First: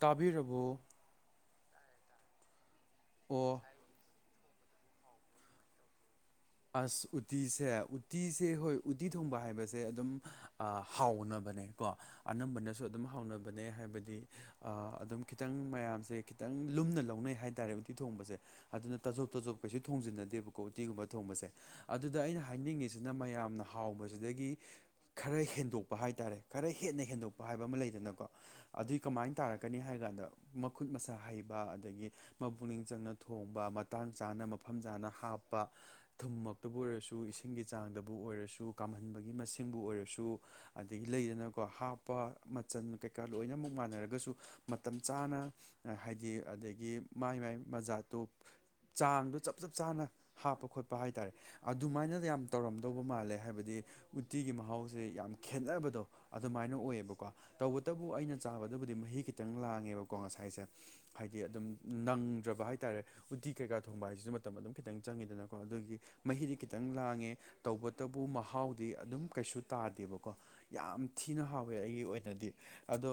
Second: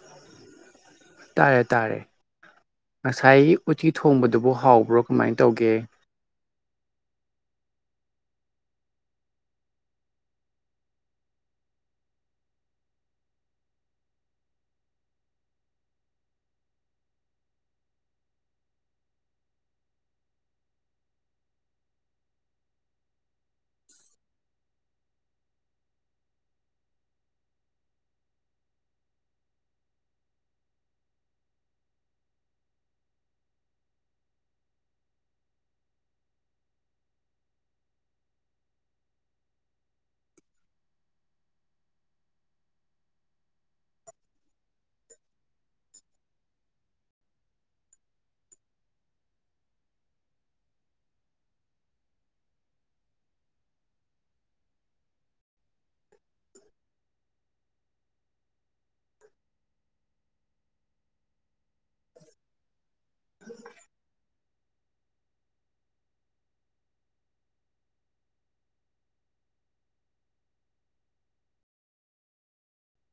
ꯇꯥꯕꯤꯕꯨꯎ ꯇꯥꯔꯦ ꯇꯥꯔꯦ ꯉꯁꯥꯏ ꯑꯣ ꯎꯤ ꯊꯣꯡꯕꯗꯨꯕꯨ ꯍꯥꯎꯕ꯭ꯔꯣ ꯀꯃꯥꯏꯅ ꯇꯧꯒꯦ ꯑꯁ ꯎꯇꯤꯁꯦ ꯎꯇꯤꯁꯦ ꯍꯣꯏ ꯎꯇꯤ ꯊꯣꯡꯕ ꯍꯥꯏꯕꯁꯦ ꯑꯗꯨꯝ ꯍꯥꯎꯅꯕꯅꯦ ꯀꯣ ꯑꯅꯝꯕꯅꯁꯨ ꯑꯗꯨꯝ ꯍꯥꯎꯅꯕꯅꯦ ꯍꯥꯏꯕꯗꯤ ꯑꯗꯨꯝ ꯈꯤꯇꯪ ꯃꯌꯥꯝꯁꯦ ꯈꯤꯇꯪ ꯂꯨꯝꯅ ꯂꯧꯅꯩ ꯍꯥꯏꯇꯥꯥꯔꯦ ꯎꯇꯤ ꯊꯣꯡꯕꯁꯦ ꯑꯗꯨꯅ ꯇꯥꯖꯣꯞ ꯇꯣꯖꯣꯞ ꯀꯩꯁꯨ ꯊꯣꯡꯖꯤꯟꯅꯗꯦꯕꯀꯣꯤꯒꯨꯝꯕ ꯊꯣꯡꯕꯁꯦ ꯑꯗꯨꯗ ꯑꯩꯅ ꯍꯥꯏꯅꯤꯡꯉꯤꯁꯤꯅ ꯃꯌꯥꯝꯅ ꯍꯥꯎꯕꯁꯤꯗꯒꯤ ꯈꯔ ꯍꯦꯟꯗꯣꯛꯄ ꯍꯥꯏꯇꯥꯔꯦ ꯈꯔ ꯍꯦꯟꯅ ꯍꯦꯟꯗꯣꯛꯄ ꯍꯥꯏꯕ ꯑꯃ ꯂꯩꯗꯅꯀꯣ ꯑꯗꯨꯏ ꯀꯃꯥꯏꯅ ꯇꯥꯔꯛꯀꯅꯤ ꯍꯥꯏ ꯀꯥꯟꯗ ꯃꯈꯨꯠ ꯃꯁꯛ ꯍꯩꯕ ꯑꯗꯒꯤ ꯃꯄꯛꯅꯤꯡ ꯆꯪꯅ ꯊꯣꯡꯕ ꯃꯇꯥꯡ ꯆꯥꯅ ꯃꯐꯝ ꯆꯥꯅ ꯍꯥꯞꯄ ꯊꯨꯝꯃꯛꯇꯕꯨ ꯑꯣꯏꯔꯁꯨ ꯏꯁꯤꯡꯒꯤ ꯆꯥꯡꯗꯕꯨ ꯑꯣꯏꯔꯁꯨ ꯀꯥꯝꯍꯟꯕꯒꯤ ꯃꯁꯤꯡꯕꯨ ꯑꯣꯏꯔꯁꯨ ꯑꯗꯒꯤ ꯂꯩꯗꯅꯀꯣ ꯍꯥꯞꯄ ꯃꯆꯟ ꯀꯩꯀꯥ ꯂꯣꯏꯅꯃꯛꯨ ꯃꯥꯟꯅꯔꯒꯁꯨ ꯃꯇꯝ ꯆꯥꯅ ꯍꯥꯏꯗꯤ ꯑꯗꯒꯤ ꯃꯥꯏ ꯃꯥꯏ ꯃꯖꯥꯠꯇꯨ ꯆꯥꯡꯗꯨ ꯆꯞ ꯆꯞ ꯆꯥꯅ ꯍꯥꯞꯄ ꯈꯣꯠꯄ ꯄ ꯍꯥꯏꯇꯥꯔꯦ ꯑꯗꯨꯃꯥꯏꯅ ꯌꯥꯝ ꯇꯧꯔꯝꯗꯧꯕ ꯃꯥꯜꯂꯦ ꯍꯥꯏꯕꯗꯤ ꯎꯇꯤꯒꯤ ꯃꯍꯥꯎꯁꯦ ꯌꯥꯝ ꯈꯦꯠꯅꯕꯗꯣ ꯑꯗꯨꯃꯥꯏꯅ ꯑꯣꯏꯌꯦꯕꯀꯣ ꯇꯧꯕꯇꯕꯨ ꯑꯩꯅ ꯆꯥꯕꯗꯕꯨꯗꯤ ꯃꯍꯤ ꯈꯤꯇꯪ ꯂꯥꯡꯉꯦꯕꯀꯣ ꯉꯁꯥꯏꯁꯦ꯫ ꯍꯥꯏꯗꯤ ꯑꯗꯨꯝ ꯅꯪꯗ꯭ꯔꯕ ꯍꯥꯏꯇꯥꯥꯔꯦ ꯎꯇꯤ ꯀꯩꯀꯥ ꯊꯣꯡꯕ ꯍꯥꯏꯁꯤꯁꯨ ꯃꯇꯝ ꯑꯗꯨꯝ ꯈꯤꯇꯪ ꯆꯪꯉꯤꯗꯅ꯫ ꯀꯣ ꯑꯗꯨꯒꯤ ꯃꯍꯤꯗꯤ ꯈꯤꯇꯪ ꯂꯥꯡꯉꯦ꯫ ꯇꯧꯕꯇꯕꯨ ꯃꯍꯥꯎꯗꯤ ꯑꯗꯨꯝ ꯀꯩꯁꯨ ꯇꯥꯗꯦꯕꯀꯣ꯫ ꯌꯥꯝ ꯊꯤꯅ ꯍꯥꯎꯋꯦ ꯑꯩꯒꯤ ꯑꯣꯏꯅꯗꯤ ꯑꯗꯣ꯫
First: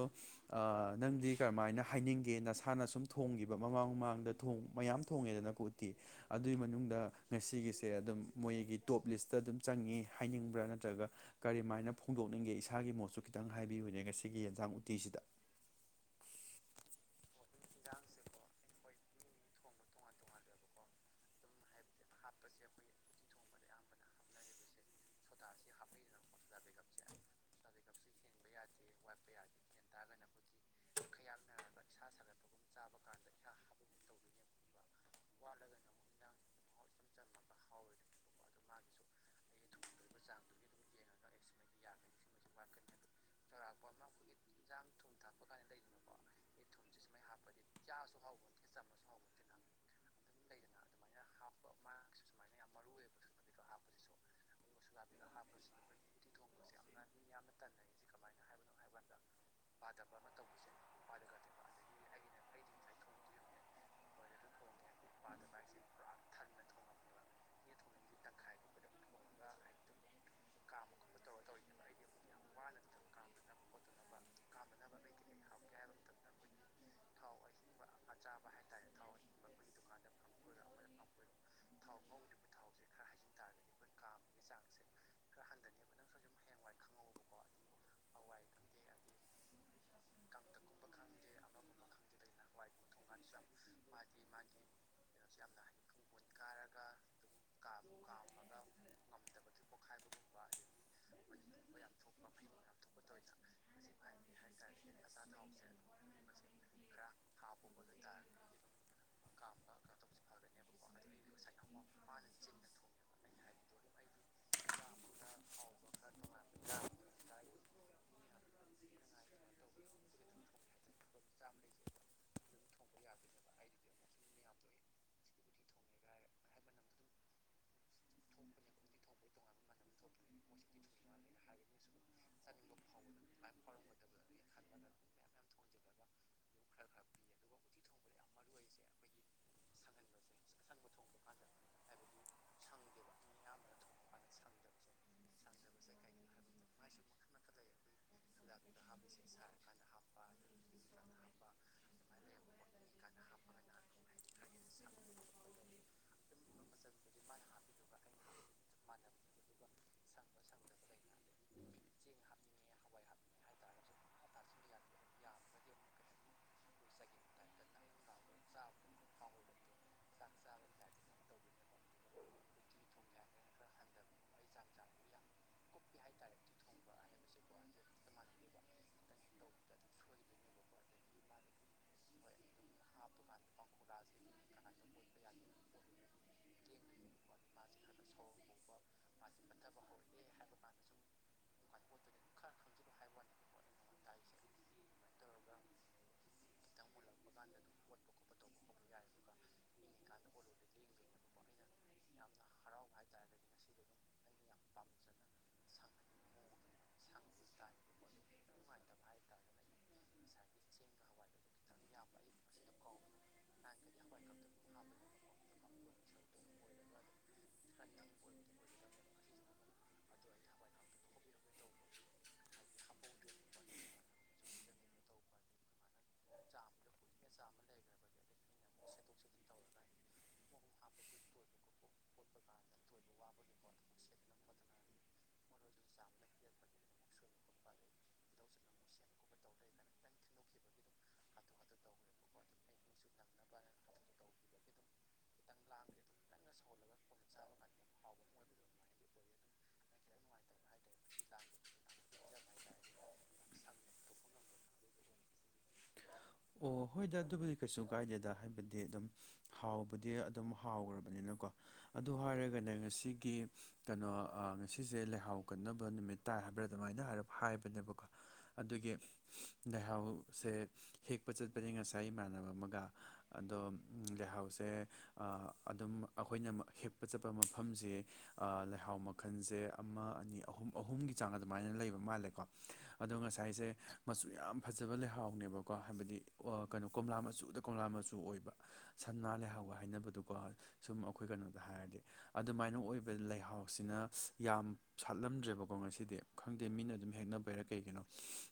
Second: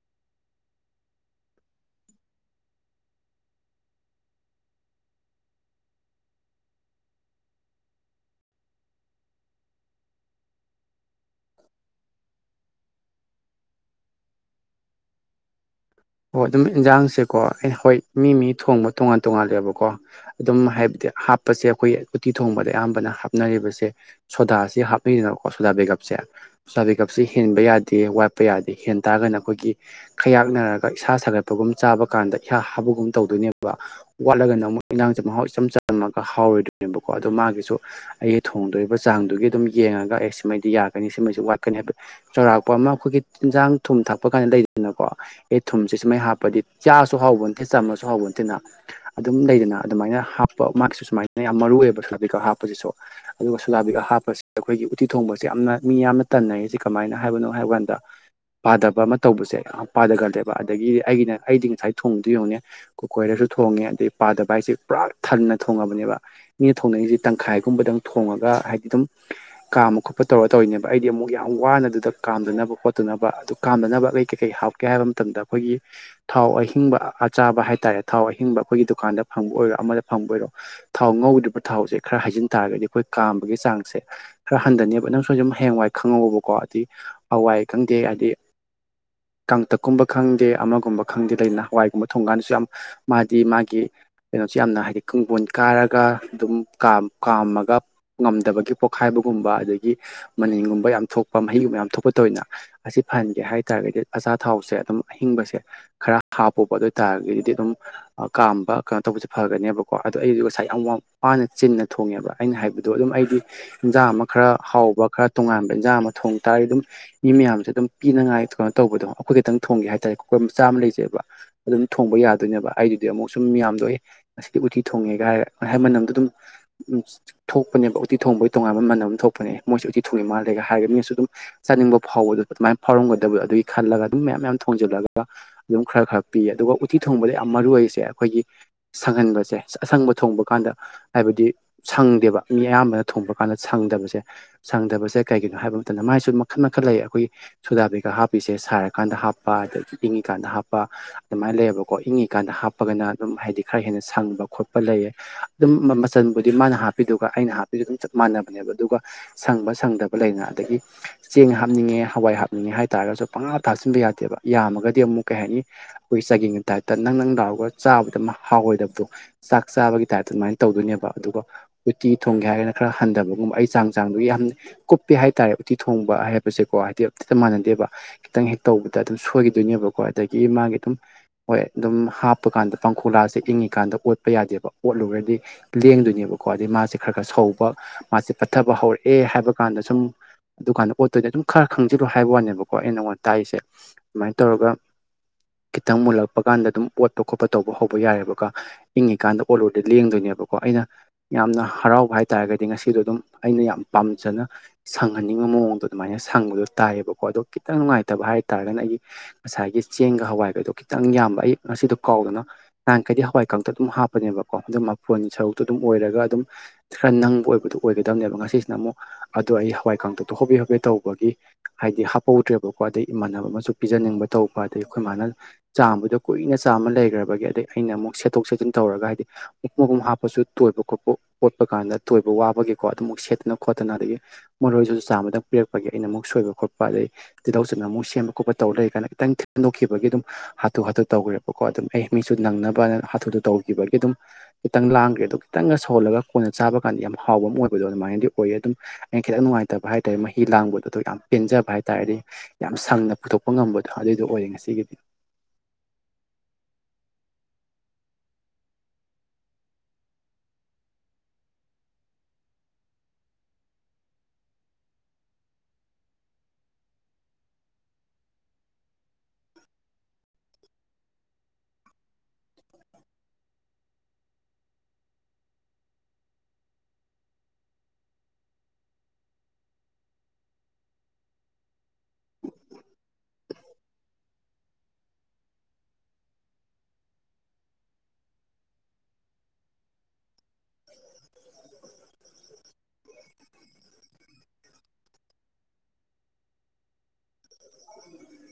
ꯑꯥ ꯅꯪꯗꯤ ꯀꯔꯝꯥꯏꯅ ꯍꯥꯏꯅꯤꯡꯒꯦ ꯅꯁꯥꯅ ꯁꯨꯝ ꯊꯣꯡꯈꯤꯕ ꯃꯃꯥꯡ ꯃꯃꯥꯡꯗ꯫ ꯊꯣꯡ ꯃꯌꯥꯝ ꯊꯣꯡꯉꯦꯗꯅꯀꯣ ꯎꯠꯇꯤ ꯑꯗꯨꯏ ꯃꯅꯨꯡꯗ꯫ ꯉꯁꯤꯒꯤꯁꯦ ꯑꯗꯨꯝ ꯃꯣꯏꯒꯤ ꯇꯣꯞ ꯂꯤꯁꯇ ꯑꯗꯨꯝ ꯆꯪꯉꯤ ꯍꯥꯏꯅꯤꯡꯕ꯭ꯔꯥ ꯅꯠꯇ꯭ꯔꯒ꯫ ꯀꯔꯤꯃꯥꯏꯅ ꯐꯣꯡꯗꯣꯛꯅꯤꯡꯒꯦ ꯏꯁꯥꯒꯤ ꯃꯣꯠꯁꯨ ꯈꯤꯇꯪ ꯍꯥꯏꯕꯤꯌꯨꯅꯦ ꯉꯁꯤꯒꯤ ꯌꯦꯟꯖꯥꯡ ꯎꯇꯤꯁꯤꯗ꯫ ꯑꯣ ꯑꯗꯨꯝ ꯏꯟꯖꯥꯡꯁꯦꯀꯣ ꯑꯦ ꯍꯣꯏ ꯃꯤ ꯃꯤ ꯊꯣꯡꯕ ꯇꯣꯉꯥꯟ ꯇꯣꯉꯥꯜꯂꯦꯕꯀꯣ꯫ ꯑꯗꯨꯝ ꯍꯥꯏꯕꯗꯤ ꯍꯥꯞꯄꯁꯦ ꯑꯩꯈꯣꯏ ꯎꯇꯤ ꯊꯣꯡꯕꯗ ꯑꯌꯥꯝꯕꯅ ꯍꯥꯞꯅꯔꯤꯕꯁꯦ ꯁꯣꯗꯥꯁꯦ ꯍꯞ ꯅꯩꯗꯅ ꯁꯤꯗ ꯕꯦꯒꯥꯞꯁꯦ꯫ ꯁꯣꯗ ꯕꯦꯒꯥꯞꯁꯦ ꯍꯦꯟꯕ ꯌꯥꯗꯦ ꯋꯥꯠꯄ ꯌꯥꯗꯦ ꯍꯦꯟ ꯇꯥꯔꯒꯅ ꯑꯩꯈꯣꯏꯒꯤ ꯈꯌꯥꯛꯅꯔꯒ꯫ ꯏꯁꯥ ꯁꯥꯒꯠꯄꯒꯨꯝ ꯆꯥꯕ ꯀꯥꯟꯗ ꯏꯍꯥ ꯍꯥꯕꯒꯨꯝ ꯇꯧꯗꯣꯏꯅꯦꯕ꯫ ꯋꯥꯠꯂꯒꯅ ꯑꯃꯨꯛ ꯏꯟꯁꯥꯡꯁꯦ ꯃꯍꯥꯎ ꯏꯆꯝ ꯆꯝꯃꯒ ꯍꯥꯎꯔꯣꯏꯗꯣꯏꯅꯦꯕꯀꯣ ꯑꯗꯣ ꯃꯥꯒꯤ ꯁꯨ ꯑꯩꯒꯤ ꯊꯣꯡꯗꯣꯏꯕ ꯆꯥꯡꯗꯨꯒꯤ ꯑꯗꯨꯝ ꯌꯦꯡꯉꯒ ꯑꯦ ꯁꯤꯃꯩꯗꯤ ꯌꯥꯒꯅꯤ ꯁꯤꯃꯩꯁꯤ ꯋꯥꯠꯀꯅꯤ ꯍꯥꯏꯕ ꯆꯥꯎꯧꯔꯥꯛꯄ ꯑꯃ ꯑꯩꯈꯣꯏꯒꯤ ꯏꯟꯖꯥꯡ ꯊꯨꯝ ꯊꯥꯛꯄ ꯀꯥꯟꯗ ꯂꯩꯗꯅꯀꯣ ꯑꯩ ꯊꯨꯝꯁꯦ ꯁꯨꯃꯩ ꯍꯥꯞꯄꯗꯤ ꯆꯥꯁꯨ ꯍꯥꯎꯕ ꯅꯠꯇꯦ ꯆꯝꯃꯁꯨ ꯍꯥꯎꯕ ꯅꯠꯇꯦꯗꯅ ꯑꯗꯨꯝ ꯂꯩꯗꯅ ꯑꯗꯨꯃꯥꯏꯅ ꯍꯥꯞꯄ ꯃꯥꯒꯤꯁꯤꯁꯨ ꯁꯨꯃꯥꯏꯅ ꯌꯥꯝ ꯃꯔꯨ ꯑꯣꯏꯕ ꯁꯣꯗꯥ ꯕꯩꯒꯞ ꯍꯥꯞꯄꯁꯤꯁꯨ ꯑꯗꯨꯒ ꯁꯣꯗꯥ ꯕꯩꯒꯞ ꯍꯥꯞꯄꯁꯦ ꯑꯩꯈꯣꯏꯒꯤ ꯎꯠꯇꯤ ꯊꯣꯡꯕꯁꯦ ꯌꯥꯝꯅ ꯃꯤ ꯌꯥꯝꯅ ꯇꯟꯅꯩꯁꯦ ꯀꯃꯥꯏꯅ ꯍꯥꯏꯕꯅꯣ ꯍꯥꯏꯕ ꯀꯥꯟꯗ ꯄꯥꯗꯕ ꯑꯃ ꯇꯧꯕꯁꯦ ꯌꯥꯝ ꯄꯥꯗꯒꯟꯂꯦ ꯕ ꯑꯗꯒꯤ ꯑꯩꯒꯤꯅ ꯑꯩꯗꯤ ꯉꯁꯥꯏ ꯊꯣꯡꯕꯗꯨ ꯌꯦꯡꯉꯨꯅꯦ ꯀꯨꯀꯔꯗꯁꯨ ꯊꯣꯡꯉꯦ ꯄꯥꯗꯕ ꯍꯥꯏꯁꯦ ꯄꯨꯔꯥ ꯊꯟꯅ ꯊꯣꯡꯉꯕꯅꯦꯕ ꯃꯤꯅ ꯊꯣꯡꯅꯩꯁꯦ ꯇꯪꯈꯥꯏꯒꯨꯝꯕꯗꯪ ꯊꯣꯡꯉꯒ ꯍꯥꯏꯗꯤ ꯑꯗꯨꯝ ꯀꯥꯝ ꯈꯣꯠ ꯄ ꯇꯧꯔ ꯇꯧꯔꯤꯅꯦꯕ ꯑꯩꯗꯤ ꯑꯃꯨꯛ ꯌꯥꯝ ꯋꯥꯅ ꯑꯗꯨꯗ ꯀꯥꯝꯗꯅꯕ ꯈꯣꯠꯇꯅꯕ ꯑꯗꯨ ꯀꯥꯝꯗꯅꯕ ꯑꯩ ꯀꯩꯀꯩ ꯍꯥꯞꯀꯦ ꯍꯥꯏꯕ ꯃ ꯇꯝꯗ ꯑꯩꯈꯣꯏꯒꯤ ꯊꯥꯎ ꯑꯍꯤꯡꯕ ꯑꯆꯥꯕ ꯍꯥꯏꯇꯥꯔꯦ ꯊꯥꯎ ꯑꯍꯤꯡꯕ ꯑꯩꯈꯣꯏꯒꯤ ꯗꯨꯀꯥꯟꯗ ꯐꯪꯕ ꯑꯣꯏꯔꯣ ꯑꯃꯗ ꯐꯪꯕ ꯑꯣꯏꯔꯣ ꯊꯥꯎ ꯉꯧꯗ꯭ꯔꯤꯕ ꯊꯥꯎꯁꯦ ꯈꯔ ꯍꯩꯖꯤꯟ ꯇꯥꯔꯒꯗꯤ ꯑꯩꯈꯣꯏ ꯀꯥꯝꯕꯒꯤ ꯆꯥꯡꯁꯦ ꯈꯔ ꯍꯟꯊꯅꯤꯕ ꯅꯪꯁꯨ ꯑꯗꯨꯝ ꯍꯌꯦꯡꯋꯥꯏ ꯈꯪꯉꯧꯋꯣꯕꯀꯣ ꯗꯤ ꯍꯋꯥꯏ ꯈꯪꯗꯦ ꯍꯥꯏꯗꯤ ꯀꯥꯡꯇꯛꯀꯨꯝꯕ ꯈꯪꯗꯦ ꯑꯃꯒꯨꯝꯕ ꯈꯪꯗꯦ ꯂꯩꯗꯅ ꯍꯋꯥꯏꯒꯨꯝꯕ ꯊꯣꯡꯀꯥꯟꯗꯁꯨ ꯌꯥꯝ ꯃꯥꯗꯤ ꯃꯥꯒꯤ ꯀꯩꯅꯣꯁꯤ ꯌꯥꯝꯅ ꯍꯥꯏꯗꯤ ꯀꯪꯕꯣꯟ ꯀꯥꯔꯒ ꯑꯗꯨꯝ ꯀꯥꯝ ꯀꯥꯝꯃꯒ ꯉꯝꯗꯕꯒꯤ ꯄꯣꯛꯈꯥꯏꯕꯒꯨꯝꯕ ꯑꯗꯒꯤ ꯃꯅꯤꯟꯒꯨꯝꯕ ꯌꯥꯝ ꯊꯣꯛꯄ ꯃꯍꯤꯒꯨꯝꯕ ꯌꯥꯝ ꯊꯣꯛꯄ ꯇꯧꯋꯤꯗꯅ ꯑꯁꯤ ꯐꯍꯟꯒꯦ ꯍꯥꯏꯇꯥꯔꯒꯗꯤ ꯑꯆꯥꯊꯥꯎꯁꯦ ꯑꯗꯨꯝ ꯑꯍꯤꯡꯕꯁꯦ ꯈꯔ ꯍꯥꯞꯄꯣꯕ ꯑꯗꯣꯏ ꯇꯔꯒꯗꯤ ꯑꯗꯨꯝ ꯀꯥꯝꯕ ꯀꯥ ꯀꯩꯅꯣ ꯇꯧꯕꯁꯦ ꯐꯇ꯭ꯔꯅꯦꯕꯀꯣ ꯑꯗꯣ ꯑꯩꯗꯤ ꯉꯁꯥꯏ ꯌꯥꯝ ꯋꯥ ꯋꯥꯅ ꯆꯤꯟꯅ ꯊꯣꯡꯉꯦꯕ ꯑꯩꯅ ꯍꯥꯏꯕꯗꯣ ꯑꯗꯨꯝ ꯑꯩꯗꯤ ꯏꯟꯖꯥꯡ ꯑꯃ ꯈꯔ ꯍꯥꯎꯕ ꯈꯔ ꯇꯣꯉꯥꯟꯕ ꯏꯟꯖꯥꯡ ꯑꯃ ꯊꯣꯡ ꯇꯥꯔꯗꯤ ꯑꯗꯨꯝ ꯃꯤ ꯃꯌꯥꯝꯁꯦ ꯑꯗꯨꯝ ꯄꯤꯅꯉꯥꯏ ꯀꯩꯅꯣ ꯇꯧꯕꯗꯣ ꯑꯩꯈꯣꯏ ꯈꯤꯇꯪ ꯊꯣꯡꯒꯦ ꯍꯥꯏꯇꯥꯔꯦ ꯀꯨꯀꯔ ꯃꯆꯥ ꯑꯃ ꯂꯩꯖꯩꯕ ꯑꯗꯨꯝ ꯊꯣꯡꯕ ꯌꯥꯗꯣꯏꯅꯦꯕ ꯑꯩꯗꯨꯗꯤ ꯑꯃꯨꯛ ꯁꯨꯝ ꯌꯥꯝꯗꯣꯏ ꯉꯁꯤꯗꯤ ꯎꯇꯤ ꯊꯣꯡꯉꯦꯒ ꯍꯥꯏ ꯃꯅꯝꯗꯣ ꯑꯗꯨꯝ [unintelligible] ꯊꯣꯛꯄꯅꯦꯕ ꯎꯇꯤ ꯊꯣꯡꯕꯩ ꯇꯣꯉꯥꯟꯕ ꯃꯅꯝ ꯑꯃ ꯊꯣꯛꯄꯅꯦ ꯃꯣꯏꯁꯨ ꯎꯇꯤ ꯊꯣꯡꯉꯤ ꯃꯥꯜꯂꯦꯒ ꯍꯥꯏꯒꯅꯤ ꯃꯤꯁꯨ ꯑꯗꯨꯝ ꯆꯥꯅꯤꯡꯕ ꯐꯥꯎꯕꯗꯣ ꯑꯗꯨꯃꯥꯏꯅ ꯐꯥꯎꯔꯝꯒꯗꯕ ꯑꯗꯨꯒꯤ ꯈꯥꯜꯂꯒ ꯑꯗꯨꯝ ꯃꯌꯥꯝ ꯃꯌꯥꯝ ꯊꯣꯡꯖꯤꯜꯂꯒ ꯑꯗꯨꯝ ꯈꯔ ꯈꯔ ꯄꯤꯌꯦ ꯑꯗꯨꯒ ꯎꯇꯤ ꯊꯣꯡꯕꯗ ꯌꯥꯝ ꯃꯔꯨ ꯑꯣꯏꯔꯤꯁꯦ ꯑꯩꯈꯣꯏꯒꯤ ꯁꯪꯍꯟꯕꯁꯦ ꯑꯁꯪꯕ ꯊꯣꯡꯕ ꯀꯥꯟꯗ ꯍꯥꯏꯕꯗꯤ ꯁꯪꯗꯦꯕ ꯃꯤ ꯑꯌꯥꯝꯕꯅ ꯊꯣꯡꯕ ꯀꯥꯟꯗ ꯁꯪꯗꯕꯁꯦ ꯁꯪꯗꯕꯁꯦ ꯀꯩꯒꯤꯅꯣ ꯍꯥꯏꯕ ꯃꯇꯝꯗ ꯃꯥꯏꯁꯨ ꯃꯈꯜ ꯃꯈꯜ ꯂꯩ ꯑꯩꯈꯣꯏꯒꯤ ꯁꯣꯗꯥ ꯕꯩꯒꯞ ꯍꯥꯞꯄꯤꯁꯦ ꯁꯥꯔ ꯀꯥꯟꯗ ꯍꯥꯞꯄ ꯑꯗꯒꯤ ꯏꯪꯉꯤꯀꯥꯟꯗ ꯍꯥꯞꯄ ꯑꯗꯨꯃꯥꯏꯅ ꯂꯩꯌꯦꯕꯀꯣ ꯏꯪꯉꯤꯀꯥꯟꯗ ꯍꯥꯞꯄꯒꯅ ꯑꯗꯨꯝ ꯍꯥꯏꯗꯤ ꯈꯔ ꯍꯦꯟꯅ ꯁꯪꯕ ꯈꯣꯠꯄ ꯂꯩꯌꯦ ꯑꯗꯨꯝ ꯃꯆꯜꯕꯨꯗꯤ ꯃꯥꯅ ꯍꯥꯞꯄꯤꯗꯨꯒ ꯑꯩꯅ ꯍꯥꯞꯄꯤꯗꯨ ꯑꯗꯨꯝ ꯆꯞ ꯃꯥꯟꯅꯕꯅꯦꯕ ꯑꯗꯨꯒ ꯁꯪꯕ ꯁꯪꯗꯕ ꯂꯩꯗꯅ ꯑꯗꯒꯤ ꯆꯦꯡ ꯍꯥꯞꯅꯤꯡꯉꯦ ꯍꯋꯥꯏ ꯍꯥꯞꯅꯤꯡꯉꯦ ꯍꯥꯏꯇꯥꯔꯒꯁꯨ ꯄꯪ ꯍꯥꯞ ꯇ ꯍꯥꯞꯁꯤꯟꯕ ꯌꯥꯗꯦꯕ ꯌꯥꯝꯃꯒꯗꯤ ꯑꯃꯨꯛ ꯀꯩ ꯍꯥꯏꯅꯤ ꯑꯩꯈꯣꯏ ꯆꯒꯤꯡꯒꯤ ꯇꯥꯏꯞꯇ ꯅꯪ ꯅꯪ ꯂꯥꯎꯔꯒ ꯆꯥꯕꯗ ꯍꯥꯎꯔꯣꯏꯗꯕꯗꯣ ꯆꯥꯛ ꯆꯥꯕꯒꯤ ꯇꯥꯏꯞꯇ ꯑꯗꯨꯃꯥꯏꯅ ꯇꯧꯗꯣꯏꯅꯦꯕ ꯑꯗꯨꯒ ꯎꯇꯤ ꯊꯣꯡꯒꯦ ꯍꯥꯏꯔꯒꯅ ꯈꯔ ꯍꯟꯊꯕꯒꯨꯝꯕ ꯑꯩ ꯆꯥꯡ ꯆꯥꯡꯗꯨꯒꯤ ꯌꯥꯝ ꯀꯨꯞꯄꯦ ꯍꯥꯏꯇꯥꯔꯦ ꯎꯇꯤ ꯊꯣꯡꯕ ꯍꯥꯏꯕꯁꯦꯀꯣ ꯍꯥꯏꯗꯤ [unintelligible] ꯃꯥꯟꯅꯗꯦꯕ ꯈꯤꯇꯪ ꯍꯦꯛ ꯇꯧꯕꯗ ꯑꯗꯨꯝ ꯁꯣꯏꯈꯤꯗꯣꯏꯅꯦꯕꯀꯣ ꯑꯗꯒꯤ ꯃꯥꯒꯤ ꯑꯗꯨꯝ ꯍꯣꯏ ꯑꯗꯨꯝ ꯍꯥꯞꯄꯀꯥꯟꯗ ꯄꯥꯡꯈꯣꯂꯥꯁꯦ ꯏꯪꯉꯤꯀꯥꯟꯗ ꯑꯣꯠ ꯄ ꯌꯥꯗꯦꯕ ꯑꯣꯠꯂꯨꯔꯗꯤ ꯂꯦꯡꯗꯣꯏꯅꯦꯕꯀꯣ ꯑꯗꯩ ꯃꯥꯁꯦ ꯈꯔ ꯈꯔ ꯁꯧꯕ ꯃꯥꯁꯦ ꯄꯠꯊꯕ ꯍꯧꯔꯛ ꯑꯦ ꯍꯥꯏꯕ ꯀꯥꯟꯗ ꯁꯨꯝ ꯑꯗꯨꯀꯥꯟꯗ ꯑꯣꯠꯇꯣꯏꯅꯦ ꯑꯗꯨꯝ ꯈꯔ ꯈꯪꯖꯤꯜꯂꯣ ꯍꯥꯏꯕ ꯋꯥꯅꯦꯕꯀꯣ ꯑꯩ ꯅꯉꯣꯟ ꯇꯥꯏꯔꯤꯁꯦ ꯑꯗꯨꯃꯥꯏꯅ ꯇꯧꯔꯒ ꯈꯤꯇꯪ ꯃꯨꯜꯂꯛꯄ ꯀꯥꯟꯗ ꯗꯨꯝ ꯑꯣꯠꯄ ꯈꯣꯠꯄ ꯇꯧꯕ ꯍꯧꯕ ꯌꯥꯔꯦꯕꯀꯣ ꯏꯪꯉꯤꯀꯥꯟꯗ ꯑꯣꯠ ꯂꯨꯔꯗꯤ ꯂꯦꯡꯗꯣꯏꯅꯦꯕꯀꯣ ꯑꯩꯅ ꯌꯥꯝꯅ ꯍꯔꯥꯎꯕ ꯍꯥꯏꯇꯥꯥꯔꯒꯗꯤ ꯉꯁꯤꯗꯣ ꯑꯗꯨꯝ ꯑꯩꯅ ꯌꯥꯝ ꯄꯥꯝꯖꯅ ꯁꯪꯍꯟꯅꯤꯡꯕ ꯃꯑꯣꯡꯗꯣ ꯑꯗꯨꯃꯥꯏꯅ ꯁꯪꯕꯗꯣ ꯇꯥꯏꯌꯦꯕꯀꯣ ꯑꯗꯣ ꯈꯤꯇꯪ ꯅꯨꯡꯉꯥꯏ ꯇꯕ ꯍꯥꯏ ꯇꯥꯔꯒꯅ ꯑꯩꯒꯤ ꯉꯁꯥꯏꯒꯤ ꯆꯦꯡꯒ ꯍꯋꯥꯏꯒꯗꯣ ꯈꯤꯇꯪ ꯌꯥꯝꯕ ꯑꯩ ꯉꯁꯤꯗꯣ ꯀꯥꯎꯗꯅ ꯅꯍꯥꯟꯈꯩꯗꯤ ꯍꯋꯥꯏ ꯀꯥꯡꯇꯛ ꯑꯗꯨꯝ ꯍꯥꯞꯄꯅꯦꯕꯀꯣ ꯑꯗꯨ ꯃꯐꯣꯟꯒꯤ ꯁꯔꯨꯛꯇꯣ ꯑꯗꯨꯝ ꯑꯣꯏꯔꯒ ꯑꯗꯨꯝ ꯈꯔ ꯅꯪꯕ ꯑꯣꯏꯕꯗꯨ ꯑꯣꯏꯒꯗꯕꯅꯦꯕ ꯉꯁꯤꯁꯤꯅ ꯑꯃꯨꯛ ꯑꯗꯣ ꯑꯩ ꯍꯋꯥꯏ ꯀꯥꯡꯥꯡꯗꯨꯗꯣ ꯍꯣꯕꯦ ꯍꯣꯕꯦ ꯇꯧꯕꯒꯤ ꯍꯥꯏꯗꯤ ꯍꯥꯞꯍꯧꯗ꯭ꯔꯦꯕ ꯑꯗꯩ ꯏꯃꯥꯟꯅꯕ ꯑꯃꯁꯨ ꯄꯤꯖꯅꯤꯡꯕ ꯇꯧꯕ ꯑꯗꯩ ꯑꯩꯈꯣꯏ ꯃꯥꯅ ꯆꯥꯝꯕꯗ ꯀꯨꯏꯅ ꯆꯥꯝꯃ ꯂꯩ ꯖꯔꯕꯒꯤ ꯑꯗꯗꯒꯤ ꯑꯩꯅ ꯑꯃꯨꯛ ꯁꯦꯠꯠꯇꯣꯛ ꯆꯦꯠꯟ ꯇꯧꯔꯒ ꯍꯥꯏꯗꯤ ꯃꯛ ꯃꯒꯨꯝ ꯍꯥꯞꯄꯁꯨ ꯇꯣꯏꯕ ꯈꯣꯠꯄ ꯑꯣꯣꯠꯄ ꯀꯥꯟꯗ ꯇꯣꯏꯕ ꯋꯥꯕꯒꯤꯀꯣ ꯑꯗꯨꯃꯨꯛ ꯁꯦꯠꯇꯅ ꯈꯣꯠꯇꯅ ꯑꯗꯒꯤ ꯃꯔꯣꯏꯁꯤꯁꯨ ꯆꯥꯝꯃꯗꯪ ꯄꯤꯔꯛꯄꯒꯤ ꯑꯩꯅ ꯑꯃꯨꯛ ꯁꯣꯏꯕ ꯈꯣꯠꯄ ꯑꯗꯗꯒꯤ ꯁꯤꯤꯗꯧ ꯆꯨꯝꯅ ꯑꯃꯨꯛ ꯁꯦꯝꯕ ꯈꯣꯠꯄ ꯇꯧꯔ ꯂꯩꯔꯤ ꯀꯥꯏꯅ ꯈꯤꯇꯪ ꯊꯦꯡꯗꯣꯛꯈꯤꯕꯒꯤ ꯑꯗꯨꯝ ꯍꯥꯊꯨ ꯍꯥꯊꯨ ꯇꯧꯈ꯭ꯔꯦꯕꯀꯣ ꯑꯗꯨꯝ ꯑꯩ ꯃꯤꯁꯨ ꯅꯪꯅꯕ ꯃꯨꯗ ꯇꯧꯈꯤꯕꯒꯤ ꯑꯗꯨꯝ ꯈꯤꯇꯪ ꯂꯥꯡꯈ꯭ꯔꯦ ꯑꯗꯨ ꯈꯤꯪꯒ ꯁꯣꯜꯂꯒ ꯑꯩꯈꯣꯏꯅ ꯆꯥꯕ ꯀꯥꯟꯗ ꯌꯥꯝ ꯍꯥꯎꯕ ꯑꯃ ꯑꯣꯏꯕꯗꯣ ꯑꯗꯨꯃꯥꯏꯅꯗꯤ ꯑꯣꯏꯌꯦ ꯑꯗꯨꯝ ꯑꯩꯅ ꯈꯤꯇꯪ ꯅꯨꯡꯉꯥꯏꯇꯕ ꯍꯥꯏꯇꯥꯔꯦ ꯃꯍꯤ ꯂꯥꯡꯕꯗꯣ ꯑꯗꯣ ꯌꯥꯝ ꯄꯦꯟꯖꯕ ꯍꯥꯏꯇꯥꯥꯔꯗꯤ ꯌꯥꯝ ꯁꯪꯅ ꯄꯨꯊꯣꯛꯄ ꯉꯝꯕꯗꯣ ꯑꯗꯨꯏꯗꯣ ꯑꯣꯏꯔꯦ ꯉꯁꯤꯒꯤꯗꯤ ꯑꯣ ꯍꯣꯏꯗ ꯑꯗꯨꯕꯨꯗꯤ ꯀꯩꯁꯨ ꯀꯥꯏꯗꯦꯗ ꯍꯥꯏꯕꯗꯤ ꯑꯗꯨꯝ ꯍꯥꯎꯕꯗꯤ ꯑꯗꯨꯝ ꯍꯥꯎꯈ꯭ꯔꯕꯅꯤꯅꯀꯣ ꯑꯗꯨ ꯍꯥꯏꯔꯒꯅ ꯉꯁꯤꯒꯤ ꯀꯩꯅꯣ ꯉꯁꯤꯁꯦ ꯂꯩꯍꯥꯎ ꯀꯟꯅꯕ ꯅꯨꯃꯤꯠ ꯇꯥꯏ ꯍꯥꯏꯕ꯭ꯔꯥ ꯑꯗꯨꯃꯥꯏꯅ ꯍꯥꯏꯞ ꯍꯥꯏꯕꯅꯦꯕꯀꯣ ꯑꯗꯨꯒꯤ ꯂꯩꯥꯏꯍꯥꯎꯁꯦ ꯍꯦꯛꯄ ꯆꯠꯄꯅꯦ ꯉꯁꯥꯏ ꯏꯃꯥꯟꯅꯕ ꯑꯃꯒ ꯑꯗꯣ ꯂꯩꯍꯥꯎꯁꯦ ꯑꯗꯨꯝ ꯑꯩꯈꯣꯏꯅ ꯍꯦꯛꯄ ꯆꯠꯄ ꯃꯐꯝꯁꯦ ꯂꯩꯍꯥꯎ ꯃꯈꯜꯁꯦ ꯑꯃ ꯑꯅꯤ ꯑꯍꯨꯝ ꯑꯍꯨꯝꯒꯤ ꯆꯥꯡ ꯑꯗꯨꯃꯥꯏꯅ ꯂꯩꯕ ꯃꯥꯜꯂꯦꯀꯣ ꯑꯗꯣ ꯉꯁꯥꯏꯁꯦ ꯃꯆꯨ ꯌꯥꯝ ꯐꯖꯕ ꯂꯩꯍꯥꯎꯅꯦꯕꯀꯣ ꯀꯣ ꯍꯥꯏꯕꯗꯤ ꯀꯩꯅꯣ ꯀꯣꯝꯂꯥ ꯃꯆꯨꯗ ꯀꯣꯝꯂꯥ ꯃꯆꯨ ꯑꯣꯏꯕ ꯁꯟꯃꯥ ꯂꯩꯍꯥꯎꯕ ꯍꯥꯏꯅꯕꯗꯨꯀꯣ ꯁꯨꯝ ꯑꯩꯈꯣꯏ ꯀꯩꯅꯣꯗ ꯍꯥꯏꯔꯗꯤ ꯑꯗꯨꯃꯥꯏꯅ ꯑꯣꯏꯕ ꯂꯩꯍꯥꯎꯁꯤꯅ ꯌꯥꯝ ꯁꯥꯠꯂꯝꯗ꯭ꯔꯦꯕꯀꯣ ꯉꯁꯤꯗꯤ ꯈꯪꯗꯦ ꯃꯤꯅ ꯑꯗꯨꯝ ꯍꯦꯛꯅꯕꯩꯔꯥ ꯀꯩꯒꯤꯅꯣ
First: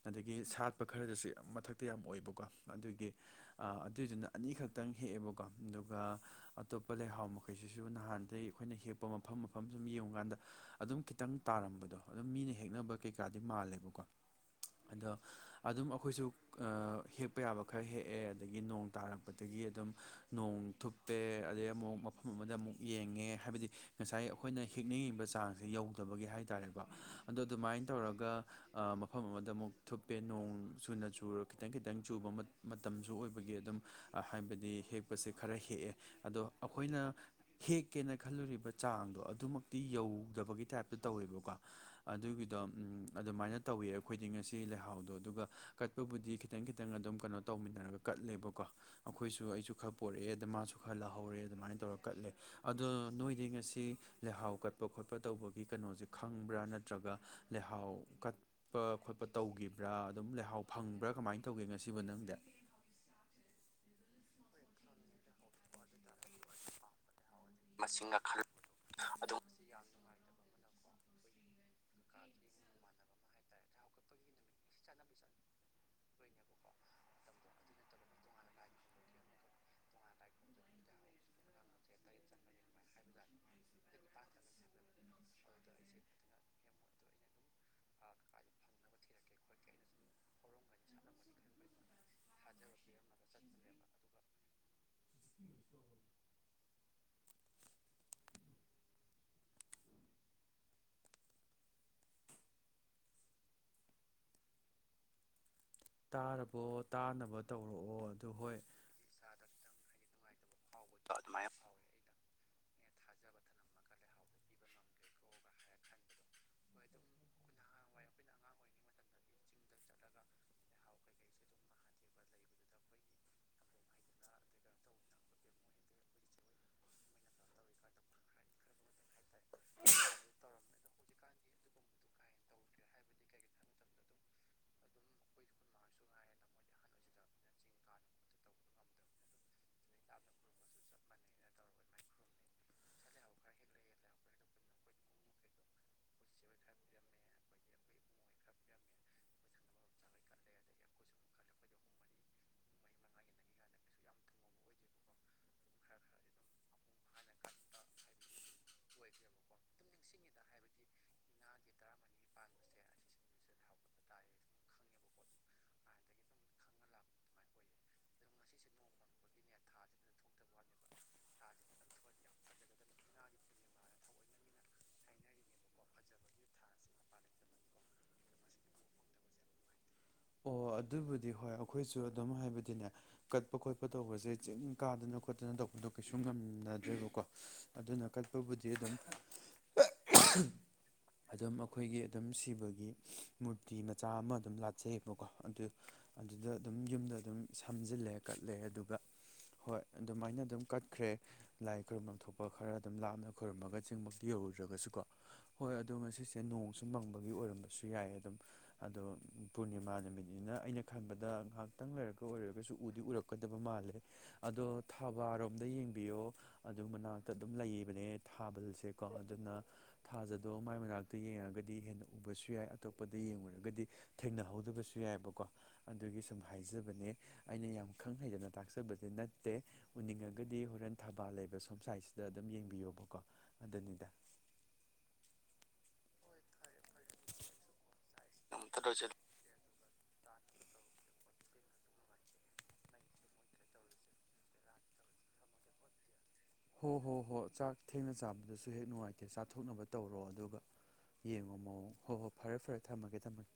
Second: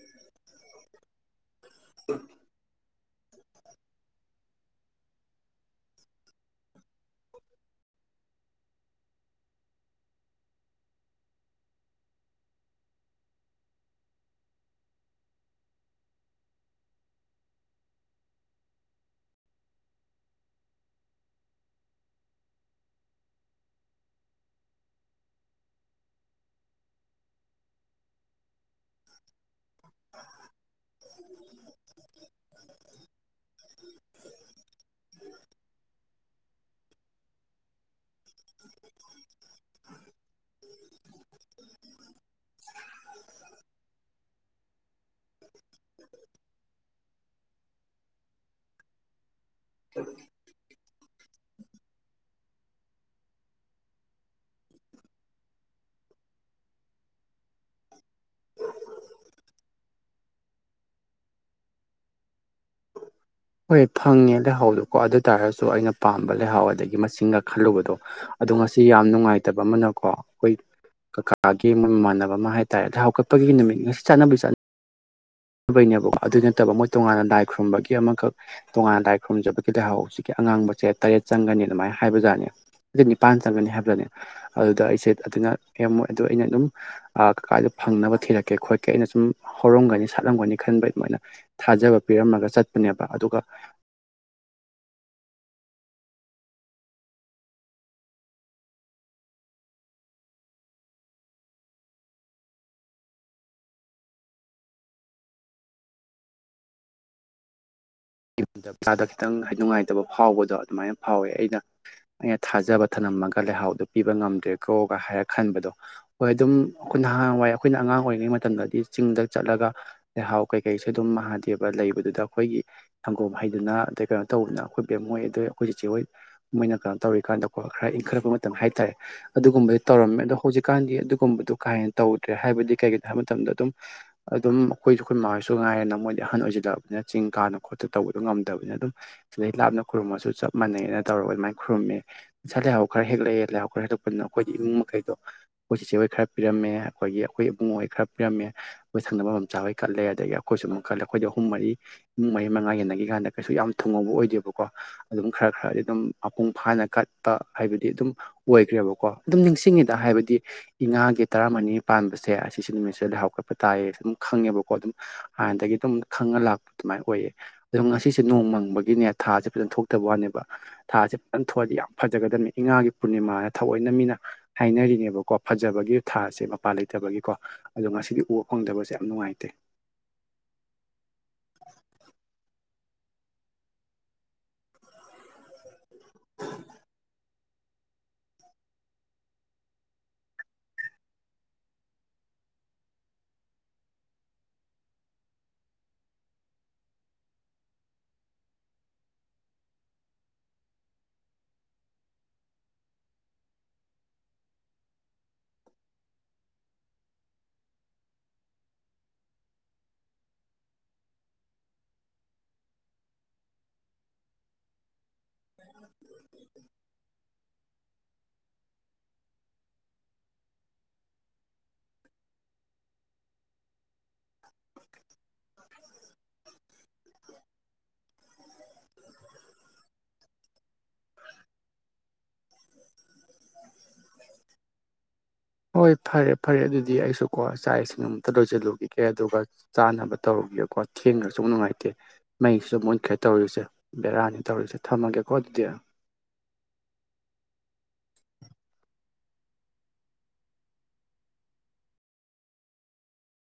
ꯑꯗꯒꯤ ꯁꯥꯠꯄ ꯈꯔꯗꯁꯨ ꯃꯊꯛ ꯈꯛꯇ ꯌꯥꯝ ꯑꯣꯏꯕꯀꯣ ꯑꯗꯨꯒꯤ ꯑꯗꯨꯏꯗꯨꯅ ꯑꯅꯤꯈꯛꯇꯪ ꯍꯦꯛꯑꯦꯕꯀꯣ ꯑꯗꯨꯒ ꯑꯇꯣꯞꯄ ꯂꯩꯍꯥꯎ ꯃꯈꯩꯁꯤꯁꯨ ꯅꯍꯥꯟꯗꯒꯤꯩ ꯑꯩꯈꯣꯏꯅ ꯍꯦꯛꯄ ꯃꯐꯝ ꯃꯐꯝ ꯁꯨꯝ ꯌꯦꯡꯉꯨꯀꯥꯟꯗ ꯑꯗꯨꯝ ꯈꯤꯇꯪ ꯇꯥꯔꯝꯕꯗꯣ ꯑꯗꯨꯝ ꯃꯤꯅ ꯍꯦꯛꯅꯕ ꯀꯩꯀꯥꯗꯤ ꯃꯥꯜꯂꯦꯕꯀꯣ ꯑꯗꯣ ꯑꯗꯨꯝ ꯑꯩꯈꯣꯏꯁꯨ ꯍꯦꯛꯄ ꯌꯥꯕ ꯈꯔ ꯍꯦꯛꯑꯦ ꯑꯗꯒꯤ ꯅꯣꯡ ꯇꯥꯔꯛꯄꯗꯒꯤ ꯑꯗꯨꯝ ꯅꯣꯡ ꯊꯨꯞꯄꯦ ꯑꯗꯩ ꯑꯃꯨꯛ ꯃꯐꯝ ꯑꯃꯗ ꯑꯃꯨꯛ ꯌꯦꯡꯉꯦ ꯍꯥꯏꯕꯗꯤ ꯉꯁꯥꯏ ꯑꯩꯈꯣꯏꯅ ꯍꯦꯛꯛꯅꯤꯡꯉꯤꯕ ꯆꯥꯡꯁꯤꯦ ꯌꯧꯗꯕꯒꯤ ꯍꯥꯏ ꯇꯥꯔꯦꯀꯣ ꯑꯗꯣ ꯑꯗꯨꯃꯥꯏꯅ ꯇꯧꯔꯒ ꯃꯐꯝ ꯑꯃꯗ ꯑꯃꯨꯛ ꯊꯨꯞꯄꯦ ꯅꯣꯡ ꯆꯨꯅ ꯆꯨꯔ ꯈꯤꯇꯪ ꯈꯤꯇꯪ ꯆ ꯇꯨꯕ ꯃꯇꯝꯁꯨ ꯑꯣꯏꯕꯒꯤ ꯑꯗꯨꯝ ꯍꯥꯏꯕꯗꯤ ꯍꯦꯛꯄꯁꯦ ꯈꯔ ꯍꯦꯛꯑꯦ ꯑꯗꯣ ꯑꯩꯈꯣꯏꯅ ꯍꯦꯛꯀꯦꯅ ꯈꯜꯂꯨꯔꯤꯕ ꯆꯥꯡꯗꯣ ꯑꯗꯨꯃꯛꯇꯤ ꯌꯧꯗꯕꯒꯤ ꯇꯥꯏꯞꯇ ꯇꯧꯋꯦꯕꯀꯣ ꯑꯗꯨꯒꯤꯗꯣ ꯑꯗꯨꯃꯥꯏꯅ ꯇꯧꯋꯤ ꯑꯩꯈꯣꯏꯗꯤ ꯉꯁꯤ ꯂꯩꯍꯥꯎꯗꯣ ꯑꯗꯨꯒ ꯀꯠꯄꯕꯨꯗꯤ ꯈꯤꯇꯪ ꯈꯤꯇꯪ ꯑꯗꯨꯝ ꯀꯩꯅꯣ ꯇꯧꯃꯤꯟꯅꯔꯒ ꯀꯠꯂꯦꯕꯀꯣ ꯑꯩꯈꯣꯏꯁꯨ ꯑꯩꯁꯨ ꯈꯔ ꯄꯣꯔꯛꯑꯦ ꯑꯗ ꯃꯥꯁꯨ ꯈꯔ ꯂꯥꯍꯧꯔꯦ ꯑꯗꯨꯃꯥꯏꯅ ꯇꯧꯔ ꯀꯠꯂꯦ ꯑꯗꯣ ꯅꯣꯏꯗꯤ ꯉꯁꯤ ꯂꯩꯍꯥꯎ ꯀꯠꯄ ꯈꯣꯠꯄ ꯇꯧꯕꯒꯤ ꯀꯩꯅꯣꯁꯦ ꯈꯪꯕ꯭ꯔꯥ ꯅꯠꯇ꯭ꯔꯒ ꯂꯩꯍꯥꯎ ꯀꯠꯄ ꯈꯣꯠꯄ ꯇꯧꯈꯤꯕ꯭ꯔꯥ ꯑꯗꯨꯝ ꯂꯩꯍꯥꯎ ꯐꯪꯕ꯭ꯔꯥ ꯀꯃꯥꯏꯅ ꯇꯧꯒꯦ ꯉꯁꯤꯕꯨ ꯅꯪꯗꯤ ꯍꯣꯏ ꯐꯪꯉꯦ ꯂꯩꯍꯥꯎꯗꯣꯀꯣ ꯑꯗꯨ ꯇꯥꯔꯁꯨ ꯑꯩꯅ ꯄꯥꯝꯕ ꯂꯩꯍꯥꯎ ꯑꯗꯒꯤ ꯃꯆꯤꯛ ꯈꯜꯂꯨꯕꯗꯣ ꯃꯁꯤꯡ ꯃꯈꯜ ꯑꯗꯣ ꯉꯁꯤ ꯌꯥꯝ ꯑꯗꯨꯝ ꯅꯨꯡꯉꯥꯏꯇꯕ ꯑꯃꯅꯀꯣ ꯑꯩꯈꯣꯏ ꯀꯀꯥ ꯥꯒꯤ ꯑꯃ ꯃꯃꯥꯟꯅꯕ ꯑꯃ ꯍꯥꯏꯇꯥꯥꯔꯦ ꯑꯗ ꯍꯧꯒꯠꯄꯒꯤ ꯅꯨꯃꯤꯠ ꯉꯁꯤ ꯆꯠꯅꯕꯤ ꯆꯠꯅ ꯆꯠꯣ ꯐ ꯆ ꯅꯦꯕꯀꯣ ꯑꯗꯨꯏ ꯅꯠꯇꯕ ꯃꯣꯏ ꯇꯣꯉꯥꯟꯅ ꯂꯥꯏ ꯈꯨꯔꯨꯝꯕꯒꯤ ꯑꯃꯈꯛ ꯇꯣꯉꯥꯟꯅ ꯂꯥꯏ ꯈꯨꯔꯨꯝꯖꯕꯒꯤ ꯂꯥꯏꯍꯥꯎ ꯍꯧꯖꯤꯛꯀꯤ ꯑꯉꯥꯡꯕꯁꯦ ꯇꯔꯦꯠ ꯆꯪꯒꯅꯤ ꯑꯗꯨꯃꯥꯏꯅ ꯍꯥꯏꯕꯖꯥꯠꯅꯤ ꯠ ꯅꯤꯄꯥꯟ ꯆꯪꯒꯅꯤ ꯍꯥꯏꯕꯗꯅꯦ ꯑꯗꯨꯗ ꯑꯩꯁꯦ ꯑꯗꯨꯅ ꯌꯥꯝꯃꯣꯏ ꯑꯗꯨꯗ ꯑꯩꯅ ꯑꯗꯨꯝ ꯀꯀꯥꯗꯣ ꯐꯪꯅꯕ ꯊꯤꯔꯛꯀꯦ ꯈꯣꯠꯛꯀꯦ ꯑꯩꯅ ꯁꯨꯝ ꯍꯧꯔꯝꯒꯅꯤ ꯁꯥꯠꯂꯝꯒꯅꯤ ꯈꯟꯕꯩ ꯑꯗꯨꯃꯥꯏꯅ ꯊꯥꯖꯕ ꯄꯤꯔꯝꯃꯒ ꯆꯠꯄꯅꯦꯕ ꯑꯗꯨꯒ ꯎꯝ ꯇꯥꯔꯕꯣ ꯇꯥꯅꯕ ꯇꯧꯔꯛꯑꯣ ꯑꯗꯨ ꯍꯣꯏ ꯏꯁꯥꯗ ꯈꯤꯇꯪ ꯍꯥꯏ ꯅꯨꯡꯉꯥꯏꯇꯕ ꯐꯥꯎꯕꯗꯣ ꯑꯗꯨꯃꯥꯏꯅ ꯐꯥꯎꯋꯦ ꯑꯩꯅ ꯑꯩꯅ ꯊꯥꯖꯕ ꯊꯅꯝꯃꯒ ꯂꯩꯍꯥꯎꯗꯨ ꯄꯤꯕ ꯉꯝꯗ꯭ꯔꯦꯀꯣꯒ ꯍꯥꯏꯔ ꯈꯟꯕꯗꯣ ꯍꯣꯏ ꯑꯗꯨꯝ ꯑꯩꯈꯣꯏꯅꯍꯥꯟꯋꯥꯏ ꯑꯩꯈꯣꯏꯅ ꯑꯉꯥꯡ ꯑꯣꯏꯔꯤꯉꯩ ꯃꯇꯝꯗꯗꯤ ꯆꯤꯡꯗ ꯆꯠꯂꯒ ꯂꯩꯍꯥꯎ ꯀꯩꯀꯩꯁꯨ ꯑꯗꯨꯝ ꯃꯥꯥꯍꯥꯗꯦꯕ ꯂꯩꯕꯗꯨꯗ ꯑꯩꯈꯣꯏꯒꯤ ꯁꯪꯒꯣꯝ ꯍꯩꯗꯅ ꯑꯗꯩ ꯀꯩꯅꯣ ꯇꯧꯗꯅ ꯑꯩꯈꯣꯏ ꯄꯕꯦꯝ ꯃꯣꯏ ꯑꯗꯩ ꯑꯩꯈꯣꯏ ꯆꯦꯍꯣꯏ ꯃꯣꯏꯅ ꯀꯩꯅꯣ ꯇꯧꯔꯤ ꯀꯥꯟꯗ ꯀꯣ ꯈꯔ ꯏꯟꯈꯠꯂꯛꯄ ꯈꯤ ꯍꯥꯏꯇꯥꯔꯦ ꯑꯗꯨꯒꯨꯝꯕꯗꯨ ꯇꯧꯔꯝꯃꯦ ꯑꯗꯣ ꯍꯧꯖꯤꯛꯀꯥꯟꯗꯤ ꯑꯗꯨꯒꯨꯝꯕꯗꯨ ꯀꯥꯏꯅ ꯇꯧꯗ꯭ꯔꯦ ꯍꯥꯏꯕꯗꯤ ꯀꯩꯒꯤꯅꯣ ꯍꯥꯏꯕ ꯃꯇꯝꯗ ꯑꯗꯨꯝ ꯑꯗꯨꯝ ꯑꯩꯈꯣꯏꯁꯨ ꯑꯩꯈꯣꯏ ꯃꯥꯁꯨ ꯉꯥꯏꯔꯦꯅ ꯃꯣꯏꯗꯤ ꯑꯍꯟ ꯑꯣꯏꯁꯤꯜꯂꯛꯑꯅꯤꯅ ꯆꯤꯡ ꯀꯥꯅ ꯈꯣꯠꯄ ꯇꯧꯕꯗꯨ ꯉꯝꯗꯕꯅꯤ ꯑꯗꯨꯝ ꯁꯤꯗꯩ ꯂꯥꯞꯅ ꯈꯨꯔꯨꯝꯃꯁꯨ ꯆꯞ ꯃꯥꯟꯅꯩꯅ ꯇꯧꯔꯒ ꯑꯗꯨꯃꯥꯏꯅ ꯈꯨꯔꯨꯝꯃꯦ ꯉꯁꯥꯏ ꯂꯩꯍꯥꯎ ꯈꯔ ꯍꯦꯛꯂꯛꯑꯦ ꯂꯩꯍꯥꯎ ꯈꯔ ꯍꯦꯛꯂꯛꯄꯅꯤꯅ ꯑꯩꯈꯣꯏ ꯏꯃꯨꯡ ꯃꯈꯩꯗꯣ ꯑꯩꯈꯣꯏ ꯆꯤꯆꯦ ꯍꯣꯏ ꯈꯔ ꯄꯤꯔꯝꯃꯦ ꯑꯩꯈꯣꯏꯒꯤ ꯑꯩꯈꯣꯏ ꯏꯕꯨꯡꯍꯣꯏ ꯈꯔ ꯄꯤꯔꯝꯃꯦ ꯑꯩꯈꯣꯏ ꯁꯪꯅꯕ ꯃꯝꯆꯥꯕ ꯍꫭꯏ ꯀꯠꯂꯦ ꯑꯗꯒꯤ ꯑꯩꯈꯣꯏꯁꯨ ꯑꯗꯨꯝ ꯀꯠꯂꯦ ꯑꯩꯈꯣꯏꯗ ꯑꯍꯨꯝ ꯃꯔꯤ ꯏꯃꯨꯡ ꯃꯔꯤ ꯃꯉꯥ ꯌꯦꯟꯅꯒꯤ ꯀꯥꯟꯗ ꯀꯩꯁꯨ ꯌꯥꯝ ꯊꯨꯡꯉꯧꯕ ꯑꯣꯏꯗꯦꯕꯀꯣ ꯑꯗꯨꯝ ꯈꯔ ꯈꯔꯗꯤ ꯑꯗꯨꯝ ꯃꯄꯨꯡ ꯐꯥꯅ ꯀꯠꯄ ꯍꯥꯏꯕꯗꯤ ꯑꯗꯨꯝ ꯑꯣꯏꯈ꯭ꯔꯦꯕꯀꯣ ꯑꯗꯨꯝ ꯅꯤꯡꯁꯤꯡꯉꯤꯗ ꯍꯥꯏꯕꯗꯤ ꯏꯉꯥꯒꯤ ꯇꯔꯥꯃꯔꯤꯅꯤ ꯄꯥꯟꯕꯁꯦ ꯑꯁꯤ ꯁꯤ ꯅꯨꯃꯤꯠꯁꯤꯗ ꯂꯩꯍꯥꯎ ꯀꯥꯠ ꯄ ꯇꯥꯏꯌꯦ ꯑꯗꯨꯝ ꯈꯪꯉꯦꯕꯀꯣ ꯑꯗꯨꯝ ꯑꯥꯏꯟꯗꯒꯤ ꯑꯗꯨꯝ ꯈꯪꯉ ꯂꯥꯛꯄ ꯑꯗꯨꯃꯥꯏꯅ ꯑꯣꯏꯌꯦ ꯑꯗꯣ ꯉꯁꯤꯁꯦ ꯅꯣꯡ ꯃꯪꯕꯒꯤꯅꯦ ꯊꯥꯖꯦ ꯐꯖꯅ ꯊꯣꯛꯇꯕ ꯋꯥꯅꯦꯕ ꯊꯥꯖꯦ ꯐꯖꯅ ꯊꯣꯛꯑꯗꯤ ꯌꯥꯝ ꯐꯖꯒꯗꯝꯕꯅꯤ ꯏꯉꯥꯒꯤ ꯄꯨꯔꯅꯤꯃꯥ ꯍꯥꯏꯅ ꯊꯧꯑꯣꯏꯅ ꯃꯤꯅ ꯍꯥꯏꯅꯔꯤꯅꯦꯕꯀꯣ ꯐꯖꯕꯒꯤ ꯊꯥꯁꯦ ꯃꯄꯥꯟ ꯂꯩꯇꯕꯒꯤꯀꯣ ꯑꯗꯣ ꯉꯁꯤꯗꯤ ꯎꯕ ꯐꯪꯗꯕꯁꯦ ꯌꯥꯝ ꯅꯨꯡꯉꯥꯏꯇꯦ ꯑꯣ ꯑꯗꯨꯕꯨꯗꯤ ꯍꯣꯏ ꯑꯩꯈꯣꯏꯁꯨ ꯑꯗꯨꯝ ꯍꯥꯏꯕꯗꯤꯅꯦ ꯀꯠꯄ ꯈꯣꯠꯄ ꯇꯧꯕꯁꯦ ꯆꯤꯡ ꯀꯥꯗꯅ ꯈꯣꯠꯇꯅ ꯇꯧꯕꯗꯣ ꯀꯩꯁꯨ ꯉꯝꯅꯗ꯭ꯔꯦꯕꯀꯣ ꯑꯗꯨꯅ ꯀꯠꯄꯕꯨꯗꯤ ꯑꯗꯨꯝ ꯑꯗꯨꯝ ꯑꯩꯈꯣꯏꯒꯤ ꯑꯗꯨꯝ ꯁꯤꯕꯒꯤ ꯃꯨꯔꯇꯤ ꯃꯆꯥ ꯑꯃ ꯑꯗꯨꯝ ꯂꯥꯛ ꯆꯌꯦꯕꯀꯣ ꯑꯗꯨ ꯑꯗꯨꯗ ꯑꯗꯨꯝ ꯌꯨꯝꯗ ꯑꯗꯨꯝ ꯁꯝꯖꯤꯜꯂꯦ ꯀꯠꯂꯦ ꯑꯗꯨꯒ ꯍꯣꯏ ꯑꯗꯨꯃꯥꯏꯅ ꯑꯗꯨꯝ ꯀꯠꯈ꯭ꯔꯦ ꯂꯥꯏ ꯈꯨꯔꯨꯝꯕꯝ ꯊꯣꯛꯄ ꯈꯔ ꯑꯗꯨꯝ ꯂꯥꯞꯅ ꯈꯨꯔꯨꯝꯃꯒ ꯆꯤꯡꯕꯛꯇ ꯌꯧꯔꯨꯗ꯭ꯔꯒꯁꯨꯀꯣ ꯍꯣꯏ ꯑꯗꯣ ꯉꯁꯤꯁꯦ ꯅꯣꯡꯁꯨ ꯃꯪꯕꯒꯤ ꯑꯣꯏꯔꯝꯕꯁꯨ ꯌꯥꯏ ꯑꯗꯨꯝ ꯑꯗꯣ ꯄꯨꯔꯅꯤꯃꯥ ꯅꯨꯃꯤꯠꯅꯤꯅ ꯑꯩꯅ ꯈꯟꯕꯗ ꯉꯥꯏꯍꯥꯛꯇꯪ ꯂꯩꯔꯒ ꯑꯣꯏꯔꯒꯁꯨ ꯎꯗꯤ ꯎꯔꯛꯀꯗꯕ ꯃꯥꯜꯂꯦ ꯑꯗꯣ ꯊꯕꯥꯔꯣꯝꯗ ꯌꯦꯡꯕꯤꯌꯣ ꯑꯗꯨ ꯃꯅꯥꯛꯇ ꯑꯗꯨꯝ ꯂꯩꯕꯅꯦ ꯊꯥꯕꯜꯁꯦꯀꯣ ꯑꯗꯨꯅ ꯊꯥꯖꯗꯣ ꯃꯥꯏ ꯃꯅꯥꯛꯇ ꯌꯦꯡꯉꯒꯗꯤ ꯍꯦꯟꯅ ꯎꯕꯁꯨ ꯌꯥꯏ ꯑꯇꯣꯞꯄꯗ ꯌꯦꯡꯂꯉꯨꯔꯒꯗꯤ ꯊꯦꯡꯅꯍꯧꯗꯕꯁꯨ ꯌꯥꯏꯕꯀꯣ ꯑꯗꯨꯒꯤ ꯁꯨꯝ ꯍꯥꯏꯖꯕꯅꯦ ꯑꯩꯅ ꯌꯥꯝ ꯈꯪ ꯍꯩꯗꯅ ꯇꯥꯛꯆꯕꯗꯤ ꯅꯠꯇꯦ ꯎꯅꯤꯡꯉꯒꯗꯤ ꯍꯣꯔꯦꯟ ꯊꯕꯥ ꯂꯩꯕ ꯁꯣꯝ ꯁꯥꯏꯠꯁꯤꯗ ꯑꯗꯨꯝ ꯌꯦꯡꯕꯤꯌꯣꯕꯀꯣ ꯑꯗꯨꯗꯨꯗ ꯍꯣꯏ ꯐꯔꯦ ꯐꯔꯦ ꯑꯗꯨꯗꯤ ꯑꯩꯁꯨ ꯀꯣ ꯆꯥꯛ ꯏꯁꯤꯡ ꯑꯃꯇ ꯂꯣꯏꯖꯤꯜꯂꯨꯒꯤꯒꯦ ꯑꯗꯨꯒ ꯆꯥꯅꯕ ꯇꯧꯔꯨꯒꯤꯒꯦꯀꯣ ꯊꯦꯡꯒꯔ ꯖꯨ ꯅꯨꯡꯉꯥꯏꯇꯦ ꯃꯩꯁꯨ ꯃꯨꯟꯈ꯭ꯔꯦ ꯇꯧꯔꯤꯁꯦ ꯕꯦꯔꯥꯅꯤ ꯇꯧꯖꯦ ꯊꯝꯃꯒꯦꯀꯣ ꯑꯗꯨꯗꯤ ꯍꯣ ꯍꯣ ꯍꯣ ꯆꯥꯛ ꯊꯦꯡꯅ ꯆꯥꯕꯗꯁꯨ ꯍꯦꯛ ꯅꯨꯡꯉꯥꯏꯇꯦ ꯆꯥꯊꯣꯛꯅꯕ ꯇꯧꯔꯣ ꯑꯗꯨꯒ ꯌꯦꯡꯉꯣ ꯃꯑꯣꯡ ꯍꯣ ꯍꯣ ꯐꯔꯦ ꯐꯔꯦ ꯊꯝꯃꯒꯦ ꯊꯝꯃꯒꯦ